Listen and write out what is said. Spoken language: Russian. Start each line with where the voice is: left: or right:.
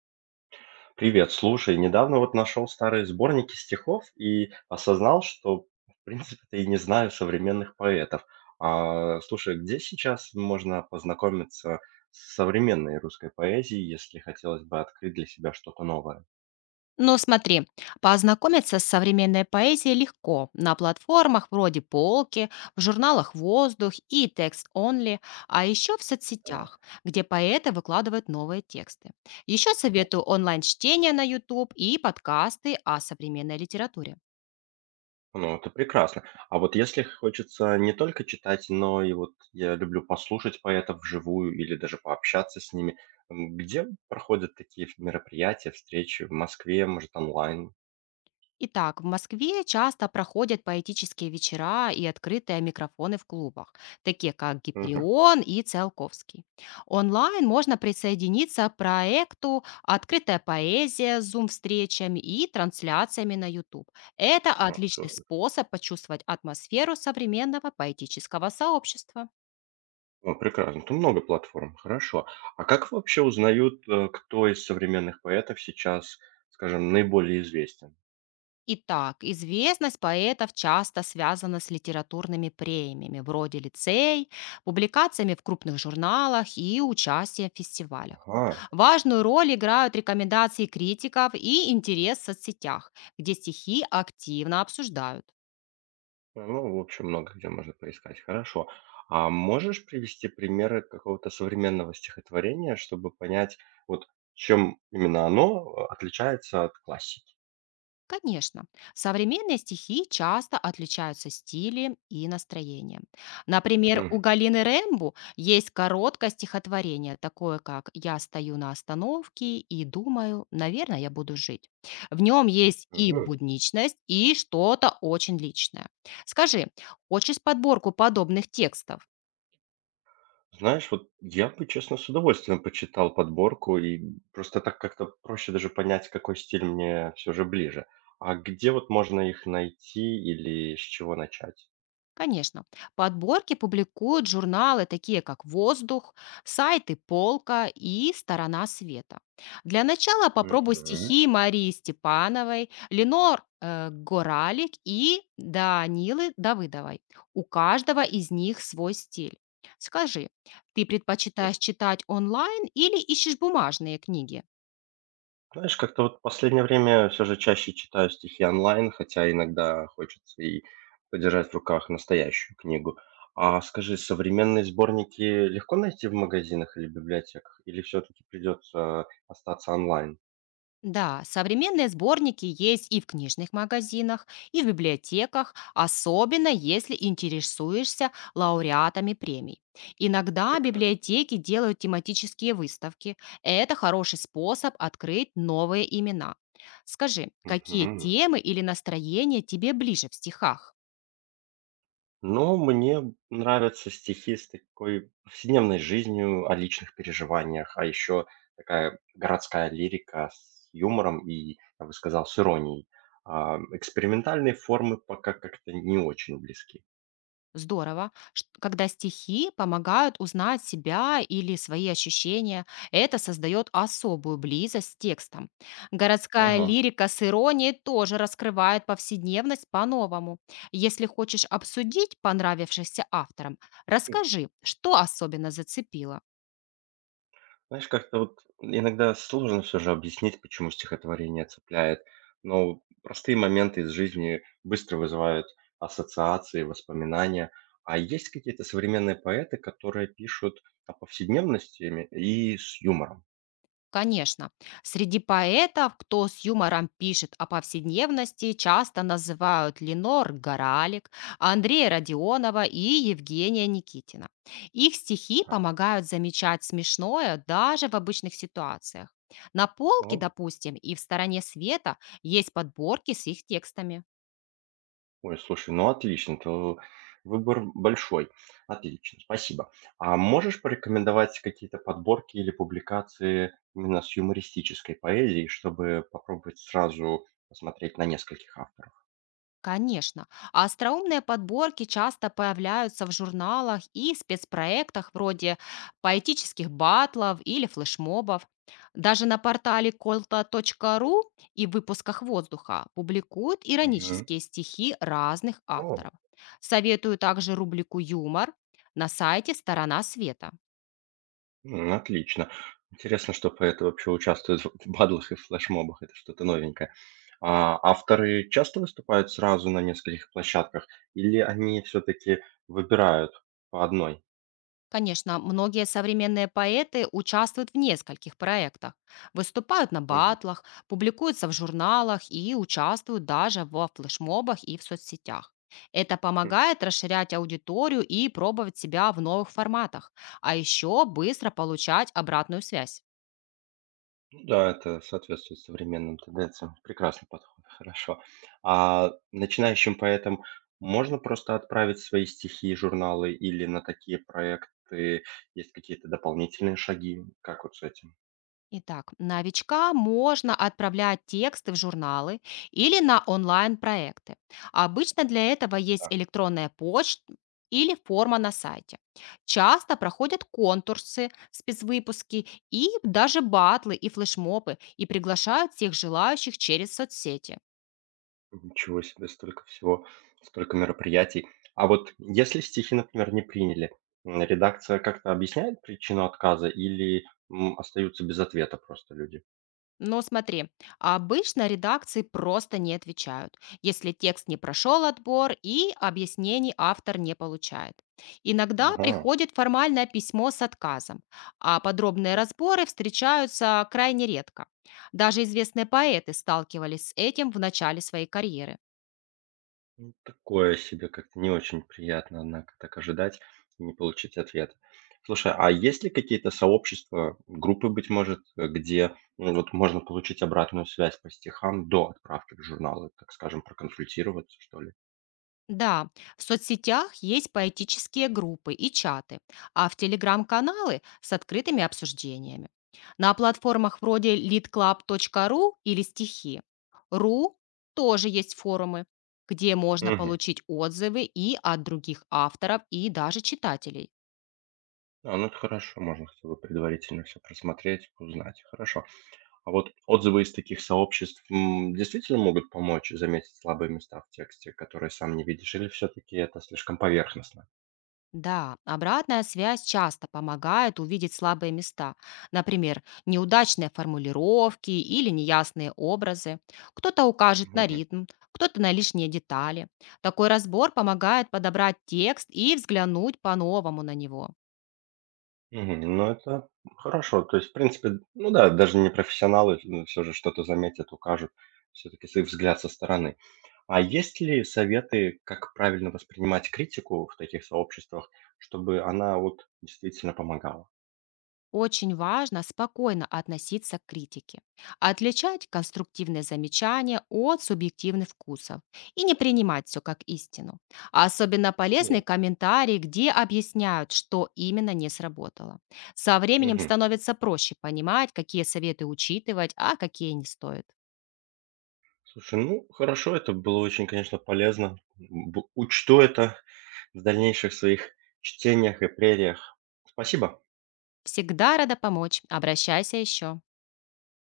right: Привет, слушай, недавно вот нашел старые сборники стихов и осознал, что, в принципе-то, и не знаю современных поэтов. А, слушай, где сейчас можно познакомиться с современной русской поэзией, если хотелось бы открыть для себя что-то новое?
left: Но смотри, познакомиться с современной поэзией легко. На платформах вроде «Полки», в журналах «Воздух» и «Текст Only», а еще в
right: Так,
left: соцсетях, где поэты выкладывают новые тексты. Еще
right: так.
left: советую онлайн-чтение на YouTube и подкасты о современной литературе.
right: Ну, это прекрасно. А вот если хочется не только читать, но и вот я люблю послушать поэтов вживую или даже пообщаться с ними, м, где проходят такие мероприятия, встречи? В Москве, может, онлайн?
left: Итак, в Москве часто проходят поэтические вечера и открытые микрофоны в клубах, такие как Гиперион и Циолковский. Онлайн можно присоединиться к проекту «Открытая поэзия» с зум-встречами и трансляциями на YouTube. Это
right: А,
left: отличный
right: супер.
left: способ почувствовать атмосферу современного поэтического сообщества.
right: О, прекрасно. Тут много платформ, хорошо. А как вообще узнают, кто из современных поэтов сейчас, скажем, наиболее известен?
left: Итак, известность поэтов часто связана с литературными премиями, вроде лицей, публикациями в крупных журналах и участием в фестивалях.
right: Ага.
left: Важную роль играют рекомендации критиков и интерес в соцсетях, где стихи активно обсуждают.
right: Ну, в общем, много где можно поискать. Хорошо. А можешь привести примеры какого-то современного стихотворения, чтобы понять, вот чем именно оно отличается от классики?
left: Конечно, современные стихи часто отличаются стилем и настроением. Например, у
right: Мгм.
left: Галины Рэмбу есть короткое стихотворение, такое как «Я стою на остановке и думаю, наверное, я буду жить». В нем есть и будничность, и что-то очень личное. Скажи, хочешь подборку подобных текстов?
right: Знаешь, вот я бы, честно, с удовольствием почитал подборку, и просто так как-то проще даже понять, какой стиль мне все же ближе. А где вот можно их найти или с чего начать?
left: Конечно. Подборки публикуют журналы, такие как «Воздух», сайты «Полка» и «Сторона света». Для начала попробуй
right: Мгм.
left: стихи Марии Степановой, Ленор Горалик и Данилы Давыдовой. У каждого из них свой стиль. Скажи, ты
right: М.
left: предпочитаешь читать онлайн или ищешь бумажные книги?
right: Знаешь, как-то вот в последнее время все же чаще читаю стихи онлайн, хотя иногда хочется и подержать в руках настоящую книгу. А скажи, современные сборники легко найти в магазинах или библиотеках, или все-таки придется остаться онлайн?
left: Да, современные сборники есть и в книжных магазинах, и в библиотеках, особенно если интересуешься лауреатами премий. Иногда
right: Прекрасно.
left: библиотеки делают тематические выставки. Это хороший способ открыть новые имена. Скажи, какие
right: Мгм.
left: темы или настроения тебе ближе в стихах?
right: Но мне нравятся стихи с такой повседневной жизнью, о личных переживаниях, а еще такая городская лирика с юмором и, я бы сказал, с иронией. А, экспериментальные формы пока как-то не очень близки.
left: Здорово, когда стихи помогают узнать себя или свои ощущения. Это создает особую близость с текстом. Городская
right: Ага.
left: лирика с иронией тоже раскрывает повседневность по-новому. Если хочешь обсудить понравившихся авторам, расскажи, что особенно зацепило.
right: Знаешь, как-то вот иногда сложно все же объяснить, почему стихотворение цепляет, но простые моменты из жизни быстро вызывают ассоциации, воспоминания. А есть какие-то современные поэты, которые пишут о повседневности ими и с юмором?
left: Конечно. Среди поэтов, кто с юмором пишет о повседневности, часто называют Ленор Горалик, Андрея Родионова и Евгения Никитина. Их стихи
right: Так.
left: помогают замечать смешное даже в обычных ситуациях. На полке,
right: О.
left: допустим, и в стороне света есть подборки с их текстами.
right: Ой, слушай, ну отлично, то выбор большой. Отлично, спасибо. А можешь порекомендовать какие-то подборки или публикации именно с юмористической поэзией, чтобы попробовать сразу посмотреть на нескольких авторов?
left: Конечно. А остроумные подборки часто появляются в журналах и спецпроектах вроде поэтических батлов или флешмобов. Даже на портале kolta.ru и в выпусках «Воздуха» публикуют
right: Мгм.
left: иронические стихи разных
right: О,
left: авторов. Советую также рубрику «Юмор» на сайте «Сторона света».
right: м, отлично. Интересно, что поэты вообще участвуют в бадлах и флешмобах. Это что-то новенькое. А авторы часто выступают сразу на нескольких площадках, или они все-таки выбирают по одной?
left: Конечно, многие современные поэты участвуют в нескольких проектах, выступают на
right: Мгм.
left: батлах, публикуются в журналах и участвуют даже во флешмобах и в соцсетях. Это
right: Хм.
left: помогает расширять аудиторию и пробовать себя в новых форматах, а еще быстро получать обратную связь.
right: Ну да, это соответствует современным тенденциям. Прекрасный подход, хорошо. А начинающим поэтам можно просто отправить свои стихи и журналы или на такие проекты есть какие-то дополнительные шаги? Как вот с этим?
left: Итак, новичка можно отправлять тексты в журналы или на онлайн-проекты. Обычно для этого есть
right: Так,
left: электронная почта или форма на сайте. Часто проходят конкурсы, спецвыпуски и даже батлы и флешмобы и приглашают всех желающих через соцсети.
right: ничего себе, столько всего, столько мероприятий. А вот если стихи, например, не приняли, м, редакция как-то объясняет причину отказа или м, остаются без ответа просто люди?
left: Но смотри, обычно редакции просто не отвечают, если текст не прошел отбор и объяснений автор не получает. Иногда
right: Ага.
left: приходит формальное письмо с отказом, а подробные разборы встречаются крайне редко. Даже известные поэты сталкивались с этим в начале своей карьеры.
right: Ну, такое себе, как-то не очень приятно, однако, так ожидать и не получить ответ. Слушай, а есть ли какие-то сообщества, группы, быть может, где, ну, вот можно получить обратную связь по стихам до отправки в журналы, так скажем, проконсультироваться, что ли?
left: Да, в соцсетях есть поэтические группы и чаты, а в телеграм-каналы с открытыми обсуждениями. На платформах вроде leadclub.ru или стихи. .ру тоже есть форумы, где можно
right: Мгм.
left: получить отзывы и от других авторов, и даже читателей.
right: А, ну это хорошо, можно хотя бы предварительно все просмотреть, узнать. Хорошо. А вот отзывы из таких сообществ м, действительно могут помочь заметить слабые места в тексте, которые сам не видишь, или все-таки это слишком поверхностно?
left: Да, обратная связь часто помогает увидеть слабые места. Например, неудачные формулировки или неясные образы. Кто-то укажет на
right: Мгм.
left: ритм, кто-то на лишние детали. Такой разбор помогает подобрать текст и взглянуть по-новому на него.
right: Мгм. Ну, это хорошо. То есть, в принципе, ну да, даже не профессионалы все же что-то заметят, укажут. Все таки свой взгляд со стороны. А есть ли советы, как правильно воспринимать критику в таких сообществах, чтобы она вот действительно помогала?
left: Очень важно спокойно относиться к критике, отличать конструктивные замечания от субъективных вкусов и не принимать все как истину. Особенно полезны
right: Согласен.
left: комментарии, где объясняют, что именно не сработало. Со временем
right: Мгм.
left: становится проще понимать, какие советы учитывать, а какие не стоит.
right: Слушай, ну хорошо, это было очень, конечно, полезно. Б учту это в дальнейших своих чтениях и прериях. Спасибо.
left: Всегда рада помочь. Обращайся еще.